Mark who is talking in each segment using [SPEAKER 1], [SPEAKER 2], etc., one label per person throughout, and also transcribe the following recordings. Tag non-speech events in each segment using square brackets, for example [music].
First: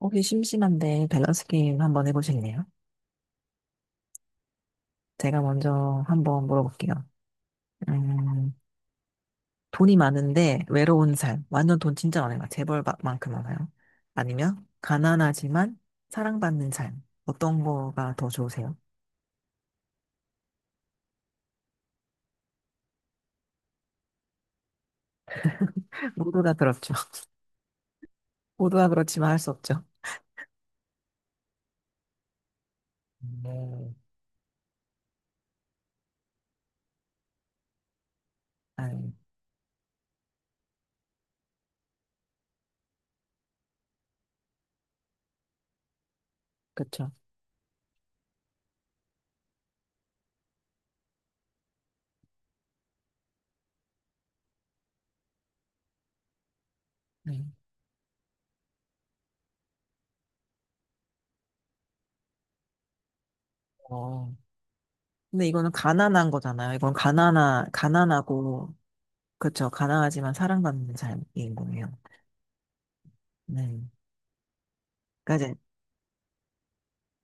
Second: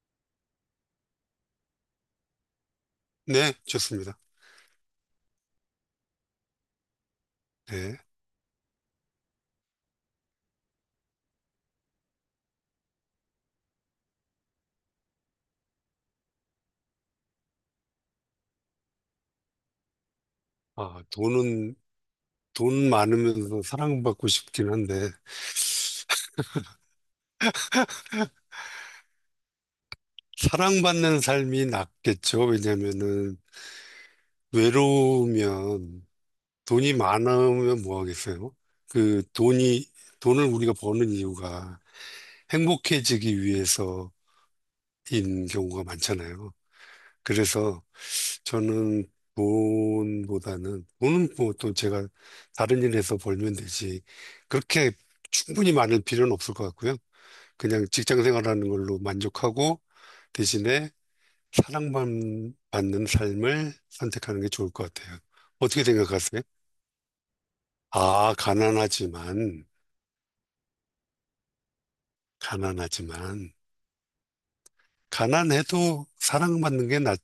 [SPEAKER 1] 혹시 심심한데 밸런스 게임 한번 해보실래요?
[SPEAKER 2] 네, 좋습니다.
[SPEAKER 1] 제가 먼저 한번 물어볼게요.
[SPEAKER 2] 네.
[SPEAKER 1] 음, 돈이 많은데 외로운 삶. 완전 돈 진짜 많아요. 재벌만큼 많아요. 아니면 가난하지만 사랑받는 삶. 어떤 거가 더 좋으세요?
[SPEAKER 2] 아, 돈은, 돈 많으면서 사랑받고 싶긴 한데,
[SPEAKER 1] 모두 다 그렇죠. [laughs] 모두 다 그렇지만 할 수 없죠.
[SPEAKER 2] 사랑받는 삶이 낫겠죠. 왜냐면은,
[SPEAKER 1] 네.
[SPEAKER 2] 외로우면, 돈이 많으면 뭐 하겠어요?
[SPEAKER 1] 아,
[SPEAKER 2] 그 돈이, 돈을 우리가 버는 이유가 행복해지기 위해서인 경우가 많잖아요.
[SPEAKER 1] 그렇죠.
[SPEAKER 2] 그래서 저는 돈보다는, 돈은 뭐 또 제가 다른 일에서 벌면 되지, 그렇게 충분히 많을 필요는 없을 것 같고요.
[SPEAKER 1] 네.
[SPEAKER 2] 그냥 직장 생활하는 걸로 만족하고 대신에 사랑만 받는 삶을
[SPEAKER 1] 어.
[SPEAKER 2] 선택하는 게 좋을 것 같아요.
[SPEAKER 1] 근데 이거는
[SPEAKER 2] 어떻게
[SPEAKER 1] 가난한
[SPEAKER 2] 생각하세요?
[SPEAKER 1] 거잖아요.
[SPEAKER 2] 아,
[SPEAKER 1] 가난하고,
[SPEAKER 2] 가난하지만,
[SPEAKER 1] 그렇죠. 가난하지만 사랑받는 삶인 거예요.
[SPEAKER 2] 가난하지만,
[SPEAKER 1] 네. 그러니까 이제,
[SPEAKER 2] 가난해도 사랑받는 게 나을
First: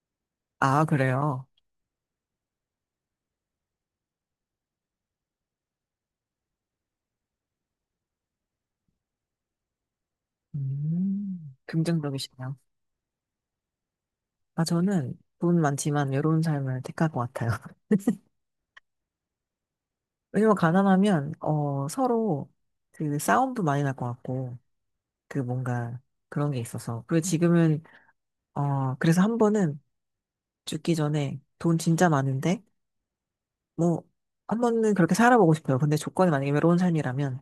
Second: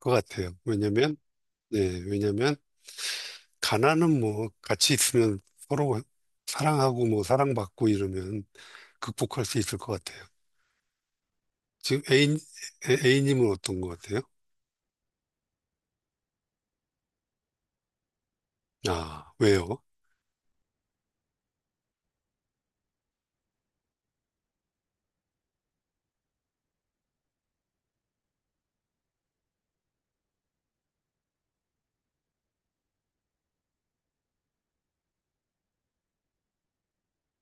[SPEAKER 2] 것 같아요.
[SPEAKER 1] 아,
[SPEAKER 2] 왜냐면,
[SPEAKER 1] 그래요.
[SPEAKER 2] 예, 왜냐면, 가난은 뭐, 같이 있으면 서로 사랑하고 뭐, 사랑받고 이러면 극복할 수 있을 것 같아요. 지금 애인,
[SPEAKER 1] 긍정적이시네요.
[SPEAKER 2] A님은 어떤 것 같아요?
[SPEAKER 1] 아, 저는 돈 많지만 외로운 삶을 택할 것 같아요. [laughs]
[SPEAKER 2] 아, 왜요?
[SPEAKER 1] 왜냐면 가난하면, 서로 그 싸움도 많이 날 것 같고, 그 뭔가 그런 게 있어서. 그리고 지금은, 그래서 한 번은 죽기 전에 돈 진짜 많은데, 뭐, 한 번은 그렇게 살아보고 싶어요. 근데 조건이 만약에 외로운 삶이라면,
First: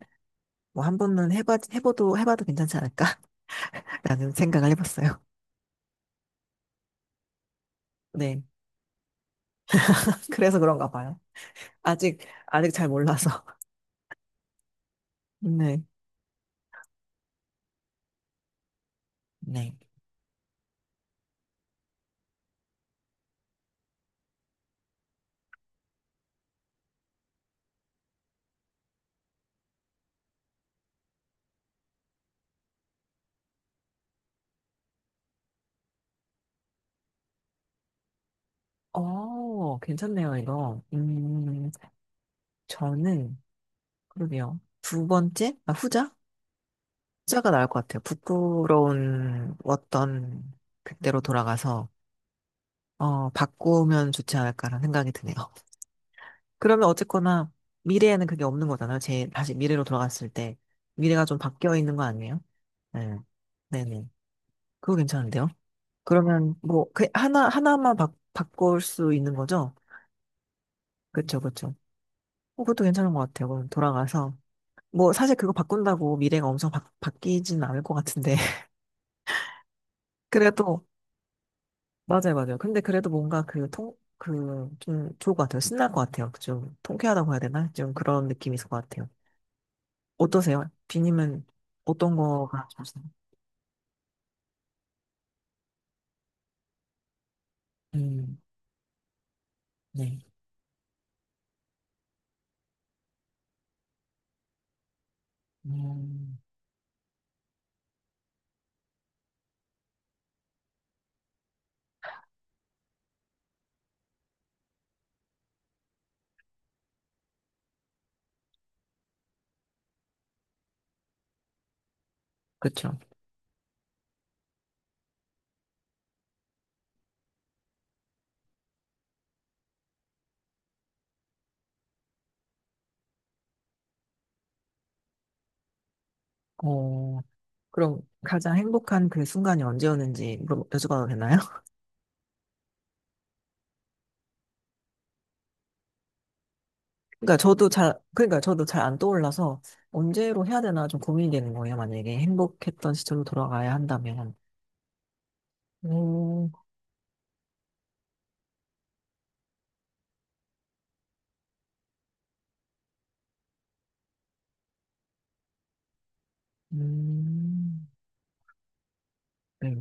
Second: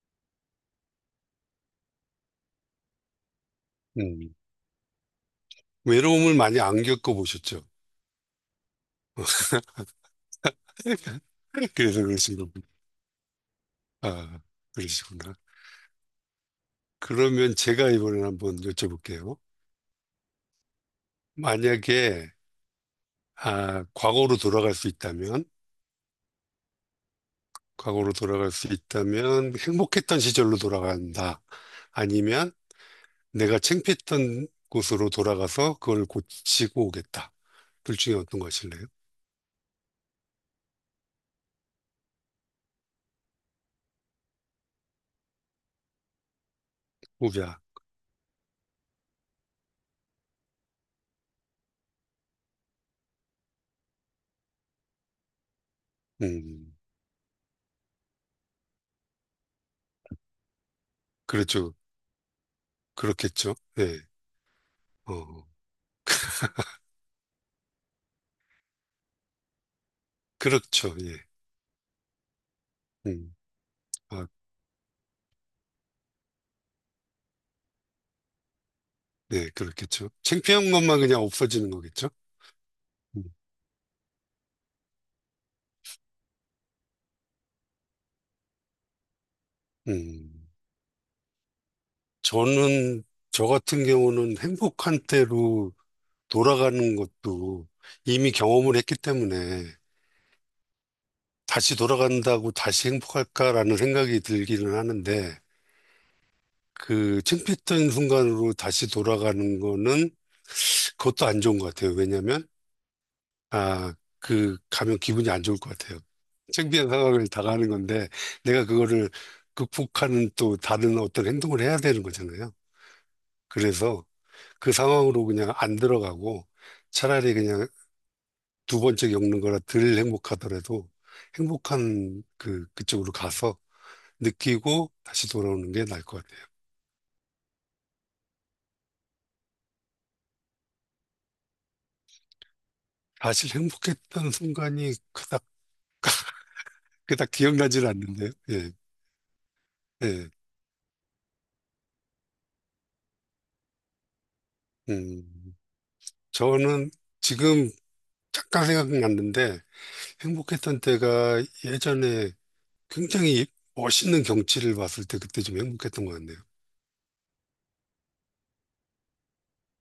[SPEAKER 1] 뭐 한 번은 해봐도 괜찮지 않을까? [laughs] 라는
[SPEAKER 2] 음.
[SPEAKER 1] 생각을 해봤어요.
[SPEAKER 2] 외로움을 많이 안 겪어보셨죠?
[SPEAKER 1] 네.
[SPEAKER 2] [laughs]
[SPEAKER 1] [laughs] 그래서 그런가 봐요.
[SPEAKER 2] 그래서
[SPEAKER 1] 아직,
[SPEAKER 2] 그러신 겁니다.
[SPEAKER 1] 아직 잘 몰라서. [laughs]
[SPEAKER 2] 아, 그러시구나.
[SPEAKER 1] 네.
[SPEAKER 2] 그러면 제가 이번에 한번 여쭤볼게요.
[SPEAKER 1] 네.
[SPEAKER 2] 만약에, 아, 과거로 돌아갈 수 있다면, 과거로 돌아갈 수 있다면, 행복했던 시절로 돌아간다. 아니면, 내가 창피했던 곳으로 돌아가서 그걸 고치고 오겠다. 둘 중에 어떤 것일래요?
[SPEAKER 1] 어, 괜찮네요, 이거. 저는, 그러게요. 두 번째? 아, 후자? 후자가
[SPEAKER 2] 후자.
[SPEAKER 1] 나을 것 같아요. 부끄러운 어떤 그때로 돌아가서, 바꾸면 좋지 않을까라는 생각이 드네요. [laughs]
[SPEAKER 2] 음,
[SPEAKER 1] 그러면 어쨌거나, 미래에는 그게 없는 거잖아요. 제, 다시 미래로 돌아갔을 때. 미래가 좀
[SPEAKER 2] 그렇죠.
[SPEAKER 1] 바뀌어 있는 거 아니에요? 네.
[SPEAKER 2] 그렇겠죠. 예.
[SPEAKER 1] 네네. 그거
[SPEAKER 2] 어,
[SPEAKER 1] 괜찮은데요? 그러면, 뭐, 그, 바꿀 수 있는 거죠?
[SPEAKER 2] 그렇죠. 예.
[SPEAKER 1] 그쵸, 그쵸. 어, 그것도 괜찮은 것
[SPEAKER 2] 음,
[SPEAKER 1] 같아요. 그럼
[SPEAKER 2] 아,
[SPEAKER 1] 돌아가서. 뭐 사실 그거 바꾼다고 미래가 엄청 바뀌진 않을 것 같은데. [laughs]
[SPEAKER 2] 네, 그렇겠죠. 창피한
[SPEAKER 1] 그래도
[SPEAKER 2] 것만 그냥 없어지는 거겠죠.
[SPEAKER 1] 맞아요, 맞아요. 근데 그래도
[SPEAKER 2] 음,
[SPEAKER 1] 뭔가 그 통 그 좀 좋을 것 같아요. 신날 것 같아요. 좀 통쾌하다고 해야 되나, 좀 그런 느낌이 있을 것 같아요.
[SPEAKER 2] 음.
[SPEAKER 1] 어떠세요, 비님은? 어떤 거가 좋으세요?
[SPEAKER 2] 저는, 저 같은 경우는 행복한 때로 돌아가는 것도 이미
[SPEAKER 1] 음네.
[SPEAKER 2] 경험을 했기 때문에 다시 돌아간다고 다시 행복할까라는 생각이 들기는 하는데
[SPEAKER 1] 음,
[SPEAKER 2] 그 창피했던 순간으로 다시 돌아가는 거는 그것도 안 좋은 것 같아요. 왜냐면 아, 그, 가면 기분이 안 좋을 것 같아요. 창피한 상황을 당하는 건데, 내가 그거를 극복하는 또 다른 어떤 행동을 해야 되는 거잖아요.
[SPEAKER 1] 그렇죠.
[SPEAKER 2] 그래서 그 상황으로 그냥 안 들어가고, 차라리 그냥 두 번째 겪는 거라 덜 행복하더라도, 행복한 그, 그쪽으로 가서 느끼고 다시 돌아오는 게 나을 것 같아요.
[SPEAKER 1] 어, 그럼 가장 행복한 그 순간이 언제였는지 물어 여쭤봐도 되나요? [laughs]
[SPEAKER 2] 사실 행복했던 순간이 그닥 기억나질 않는데요.
[SPEAKER 1] 그러니까 저도
[SPEAKER 2] 예,
[SPEAKER 1] 잘 안 떠올라서
[SPEAKER 2] 예.
[SPEAKER 1] 언제로 해야 되나 좀 고민이 되는 거예요, 만약에 행복했던 시절로 돌아가야 한다면.
[SPEAKER 2] 음,
[SPEAKER 1] 오,
[SPEAKER 2] 저는 지금 잠깐 생각났는데, 행복했던 때가 예전에 굉장히 멋있는 경치를 봤을 때 그때 좀 행복했던 것 같네요.
[SPEAKER 1] 음, 네.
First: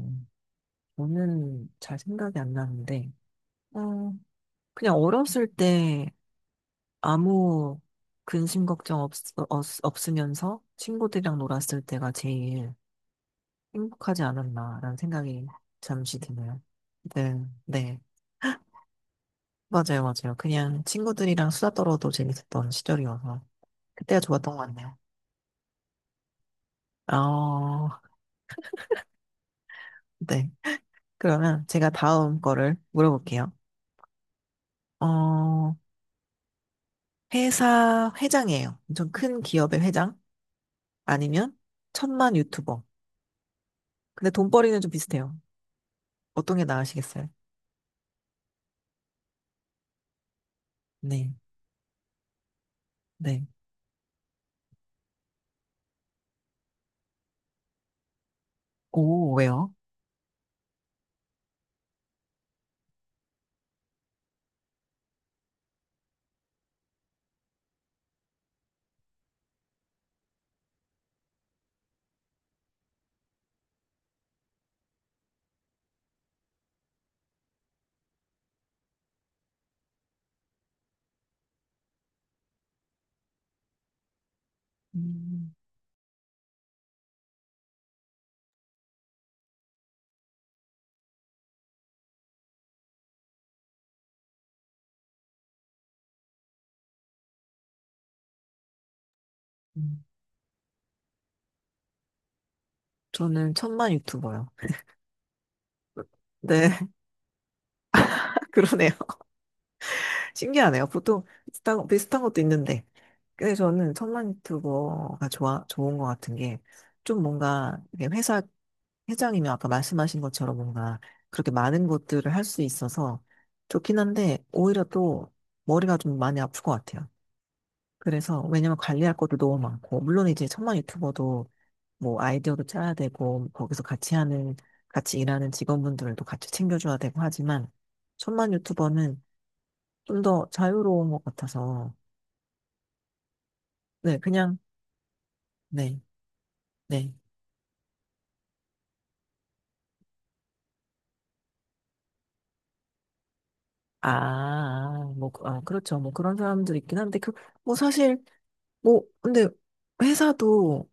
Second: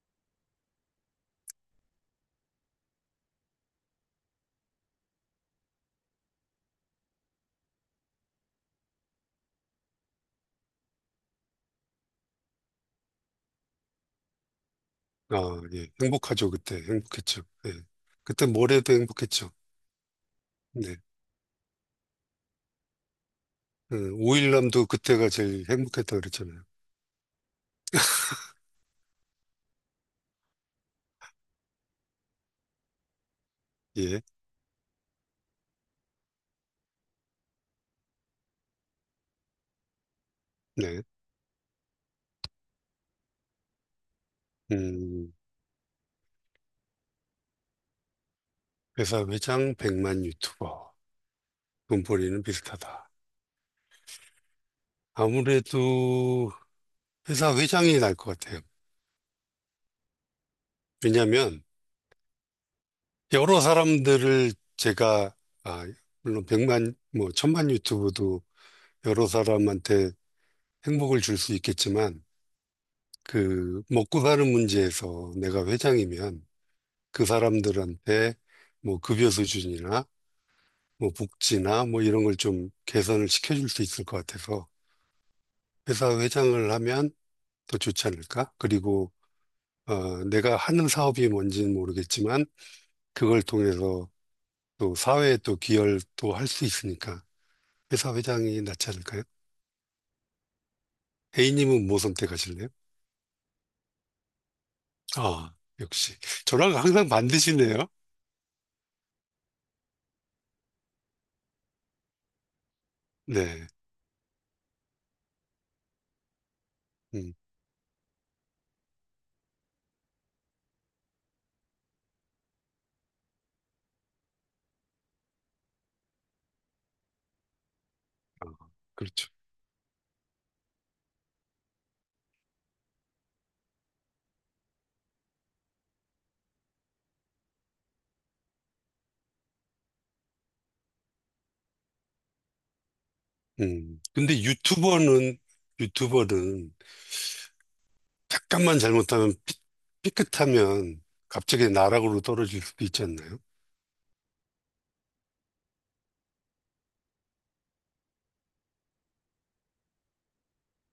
[SPEAKER 1] 저는 잘 생각이 안 나는데, 어, 그냥 어렸을 때 아무 근심 걱정 없, 없, 없으면서 친구들이랑 놀았을 때가 제일 행복하지 않았나라는
[SPEAKER 2] 아,
[SPEAKER 1] 생각이
[SPEAKER 2] 예.
[SPEAKER 1] 잠시
[SPEAKER 2] 행복하죠,
[SPEAKER 1] 드네요.
[SPEAKER 2] 그때.
[SPEAKER 1] 네,
[SPEAKER 2] 행복했죠. 예.
[SPEAKER 1] 네.
[SPEAKER 2] 그때 모레도 행복했죠.
[SPEAKER 1] 맞아요, 맞아요. 그냥
[SPEAKER 2] 네.
[SPEAKER 1] 친구들이랑 수다 떨어도 재밌었던 시절이어서 그때가 좋았던 것
[SPEAKER 2] 오일남도
[SPEAKER 1] 같네요.
[SPEAKER 2] 그때가 제일 행복했다 그랬잖아요.
[SPEAKER 1] 어, 네. 그러면 제가 다음 거를 물어볼게요.
[SPEAKER 2] 예.
[SPEAKER 1] 어, 회사 회장이에요. 엄청 큰 기업의 회장?
[SPEAKER 2] 네.
[SPEAKER 1] 아니면 천만 유튜버. 근데 돈벌이는 좀
[SPEAKER 2] 음,
[SPEAKER 1] 비슷해요. 어떤 게 나으시겠어요?
[SPEAKER 2] 회사 회장 100만 유튜버.
[SPEAKER 1] 네,
[SPEAKER 2] 돈벌이는 비슷하다.
[SPEAKER 1] 네.
[SPEAKER 2] 아무래도 회사 회장이 날 것 같아요.
[SPEAKER 1] 오, 왜요?
[SPEAKER 2] 왜냐면 하 여러 사람들을 제가, 아, 물론 100만, 뭐, 1000만 유튜브도 여러 사람한테 행복을 줄 수 있겠지만 그 먹고 사는 문제에서 내가 회장이면 그 사람들한테 뭐 급여 수준이나 뭐 복지나 뭐 이런 걸 좀 개선을 시켜줄 수 있을 것 같아서
[SPEAKER 1] 음,
[SPEAKER 2] 회사 회장을 하면 더 좋지 않을까? 그리고 어, 내가 하는 사업이 뭔지는 모르겠지만 그걸 통해서 또 사회에 또 기여를 또 할 수 있으니까 회사 회장이 낫지 않을까요?
[SPEAKER 1] 음.
[SPEAKER 2] A님은 뭐 선택하실래요?
[SPEAKER 1] 저는 천만 유튜버요.
[SPEAKER 2] 아, 역시.
[SPEAKER 1] 네,
[SPEAKER 2] 저랑 항상 반드시네요.
[SPEAKER 1] [laughs] 그러네요. [laughs] 신기하네요. 보통 비슷한 것도 있는데. 근데
[SPEAKER 2] 네.
[SPEAKER 1] 저는 천만 유튜버가 좋은 것 같은 게, 좀
[SPEAKER 2] 음,
[SPEAKER 1] 뭔가, 이게 회사, 회장이면 아까 말씀하신 것처럼 뭔가, 그렇게 많은 것들을 할 수 있어서 좋긴 한데, 오히려 또 머리가 좀 많이 아플 것 같아요. 그래서,
[SPEAKER 2] 아,
[SPEAKER 1] 왜냐면 관리할
[SPEAKER 2] 그렇죠.
[SPEAKER 1] 것도 너무 많고, 물론 이제 천만 유튜버도 뭐 아이디어도 짜야 되고, 같이 일하는 직원분들도 같이 챙겨줘야 되고 하지만, 천만 유튜버는 좀 더 자유로운 것 같아서,
[SPEAKER 2] 음.
[SPEAKER 1] 네,
[SPEAKER 2] 근데
[SPEAKER 1] 그냥,
[SPEAKER 2] 유튜버는,
[SPEAKER 1] 네,
[SPEAKER 2] 유튜버는
[SPEAKER 1] 네.
[SPEAKER 2] 잠깐만 잘못하면, 삐끗하면 갑자기 나락으로 떨어질 수도 있지 않나요?
[SPEAKER 1] 아, 뭐, 아, 그렇죠. 뭐 그런 사람들 있긴 한데, 그, 뭐 사실, 뭐, 근데 회사도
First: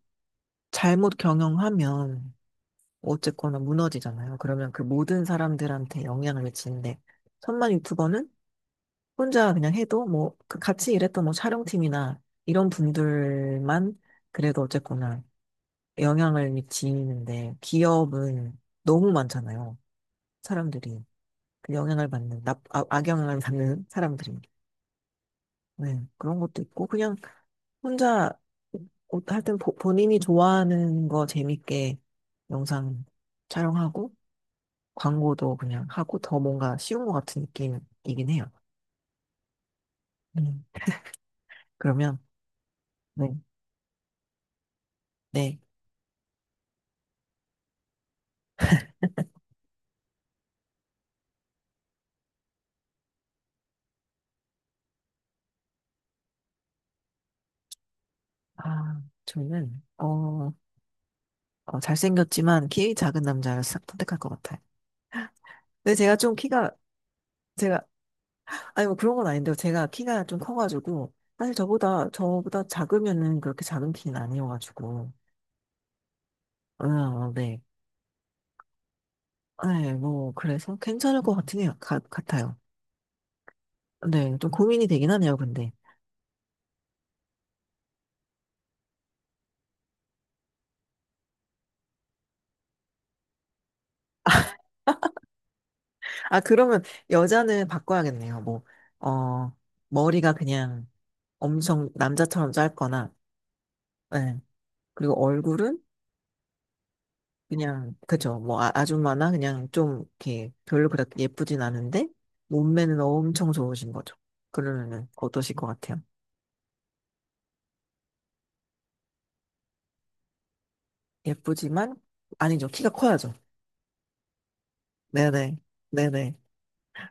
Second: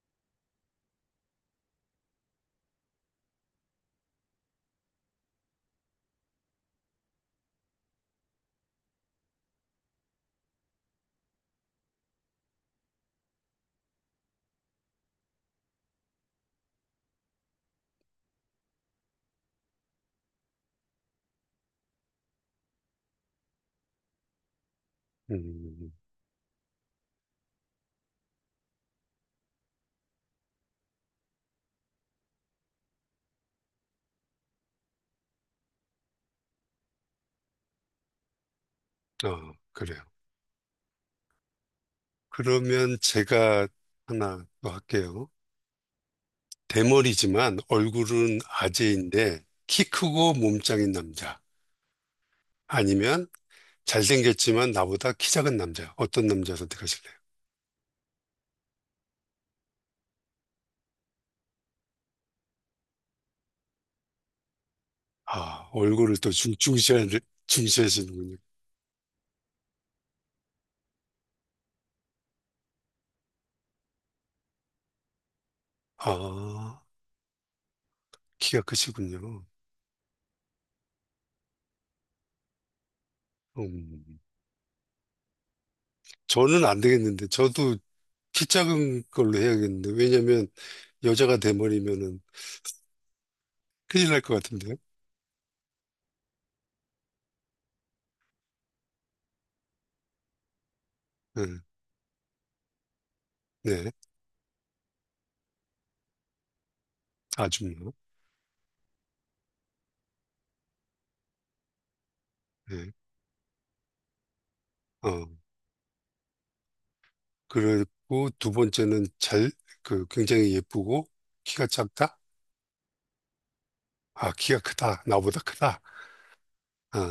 [SPEAKER 1] 잘못 경영하면 어쨌거나 무너지잖아요. 그러면 그 모든 사람들한테 영향을 미치는데, 천만 유튜버는 혼자 그냥 해도 뭐, 그 같이 일했던 뭐 촬영팀이나 이런 분들만 그래도 어쨌거나 영향을 미치는데, 기업은 너무 많잖아요. 사람들이. 그 영향을 받는, 악영향을 받는 사람들이.
[SPEAKER 2] 음,
[SPEAKER 1] 네, 그런 것도 있고, 그냥 혼자 옷 하여튼 본인이 좋아하는 거 재밌게 영상 촬영하고 광고도 그냥 하고 더 뭔가 쉬운 것 같은 느낌이긴 해요.
[SPEAKER 2] 아, 그래요.
[SPEAKER 1] 음, 그러면
[SPEAKER 2] 그러면
[SPEAKER 1] 네,
[SPEAKER 2] 제가 하나 더 할게요.
[SPEAKER 1] 네.
[SPEAKER 2] 대머리지만 얼굴은 아재인데 키 크고 몸짱인 남자. 아니면 잘생겼지만 나보다 키 작은 남자. 어떤 남자 선택하실래요?
[SPEAKER 1] 아, 저는 잘생겼지만 키 작은 남자를 싹 선택할 것 같아요.
[SPEAKER 2] 아,
[SPEAKER 1] 근데 제가
[SPEAKER 2] 얼굴을 또
[SPEAKER 1] 좀 키가 제가
[SPEAKER 2] 중시하시는군요.
[SPEAKER 1] 아니 뭐 그런 건 아닌데요. 제가 키가 좀 커가지고 사실 저보다 작으면은 그렇게 작은 키는 아니어가지고
[SPEAKER 2] 아,
[SPEAKER 1] 네.
[SPEAKER 2] 키가 크시군요.
[SPEAKER 1] 네, 뭐, 그래서 괜찮을 것같네요. 같아요.
[SPEAKER 2] 음,
[SPEAKER 1] 네, 좀 고민이 되긴 하네요, 근데.
[SPEAKER 2] 저는 안 되겠는데, 저도 키 작은 걸로 해야겠는데, 왜냐면 여자가 돼버리면은 큰일 날 것 같은데요.
[SPEAKER 1] 아, 그러면 여자는 바꿔야겠네요. 뭐, 어, 머리가 그냥
[SPEAKER 2] 네,
[SPEAKER 1] 엄청 남자처럼 짧거나,
[SPEAKER 2] 네,
[SPEAKER 1] 네. 그리고 얼굴은
[SPEAKER 2] 아줌마.
[SPEAKER 1] 그냥, 그죠. 뭐, 아, 아줌마나 그냥 좀, 이렇게 별로 그렇게 예쁘진 않은데,
[SPEAKER 2] 네,
[SPEAKER 1] 몸매는 엄청 좋으신 거죠. 그러면은
[SPEAKER 2] 어,
[SPEAKER 1] 어떠실 것 같아요?
[SPEAKER 2] 그리고 두 번째는 잘, 그, 굉장히 예쁘고, 키가
[SPEAKER 1] 예쁘지만,
[SPEAKER 2] 작다?
[SPEAKER 1] 아니죠. 키가 커야죠.
[SPEAKER 2] 아, 키가 크다. 나보다
[SPEAKER 1] 네네.
[SPEAKER 2] 크다.
[SPEAKER 1] 네네.
[SPEAKER 2] 아,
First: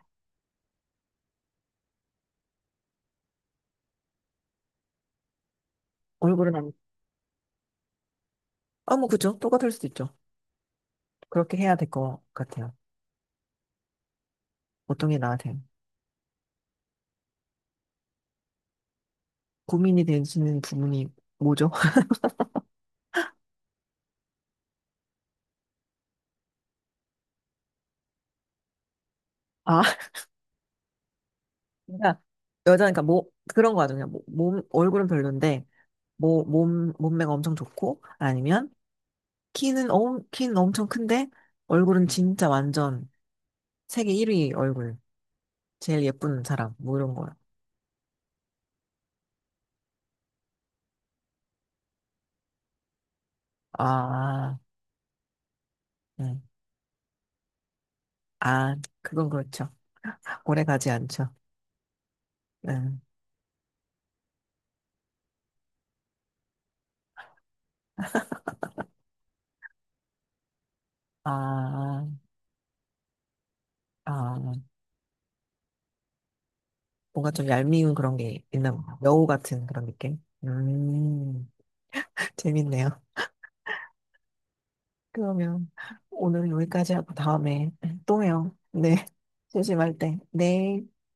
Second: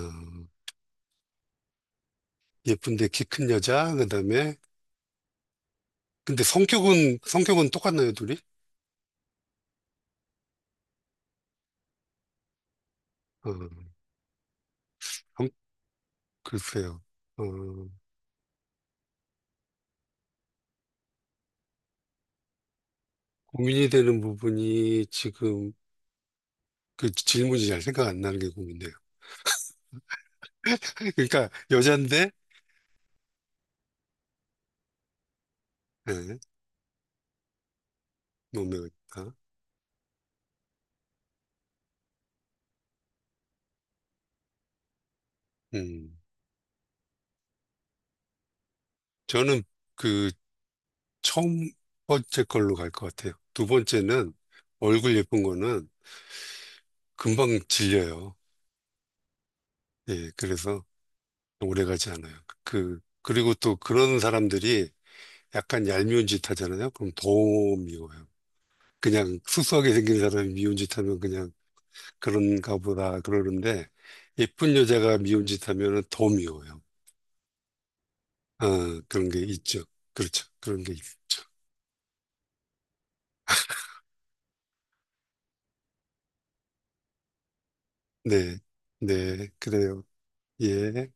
[SPEAKER 2] 예쁜데 키 큰 여자, 그 다음에, 근데
[SPEAKER 1] 얼굴은 안,
[SPEAKER 2] 성격은, 성격은 똑같나요, 둘이?
[SPEAKER 1] 아, 뭐, 그죠. 똑같을 수도 있죠. 그렇게 해야 될 것 같아요.
[SPEAKER 2] 어,
[SPEAKER 1] 어떤 게
[SPEAKER 2] 한-
[SPEAKER 1] 나한테
[SPEAKER 2] 글쎄요. 어,
[SPEAKER 1] 고민이 되시는 부분이 뭐죠?
[SPEAKER 2] 고민이 되는 부분이 지금 그 질문이 잘 생각 안 나는 게 고민돼요.
[SPEAKER 1] [laughs] 아,
[SPEAKER 2] [laughs] 그러니까
[SPEAKER 1] 그러니까
[SPEAKER 2] 여잔데
[SPEAKER 1] 여자니까 뭐 그런 거 같아요. 뭐, 몸 얼굴은 별론데
[SPEAKER 2] 예,
[SPEAKER 1] 뭐 몸 몸매가 엄청 좋고, 아니면
[SPEAKER 2] 몸매가 있다.
[SPEAKER 1] 키는 엄청 큰데 얼굴은 진짜 완전 세계 1위 얼굴 제일
[SPEAKER 2] 음,
[SPEAKER 1] 예쁜 사람 뭐 이런 거요.
[SPEAKER 2] 저는 그 처음 번째 걸로 갈 것 같아요. 두 번째는
[SPEAKER 1] 아,
[SPEAKER 2] 얼굴 예쁜 거는
[SPEAKER 1] 네.
[SPEAKER 2] 금방 질려요.
[SPEAKER 1] 아, 그건 그렇죠.
[SPEAKER 2] 예,
[SPEAKER 1] 오래
[SPEAKER 2] 그래서
[SPEAKER 1] 가지 않죠.
[SPEAKER 2] 오래 가지 않아요.
[SPEAKER 1] 네.
[SPEAKER 2] 그리고 또 그런 사람들이 약간 얄미운 짓 하잖아요. 그럼 더 미워요. 그냥 수수하게 생긴 사람이 미운 짓 하면 그냥
[SPEAKER 1] 아,
[SPEAKER 2] 그런가 보다 그러는데
[SPEAKER 1] 아.
[SPEAKER 2] 예쁜 여자가 미운 짓 하면은 더 미워요.
[SPEAKER 1] 뭔가 좀 얄미운 그런 게 있나 봐요.
[SPEAKER 2] 아,
[SPEAKER 1] 여우
[SPEAKER 2] 그런 게
[SPEAKER 1] 같은
[SPEAKER 2] 있죠.
[SPEAKER 1] 그런 느낌?
[SPEAKER 2] 그렇죠. 그런 게 있죠.
[SPEAKER 1] [laughs] 재밌네요. 그러면 오늘은 여기까지 하고 다음에 또 해요.
[SPEAKER 2] 네.
[SPEAKER 1] 네,
[SPEAKER 2] 네.
[SPEAKER 1] [laughs] 조심할
[SPEAKER 2] 그래요.
[SPEAKER 1] 때. 네.
[SPEAKER 2] 예.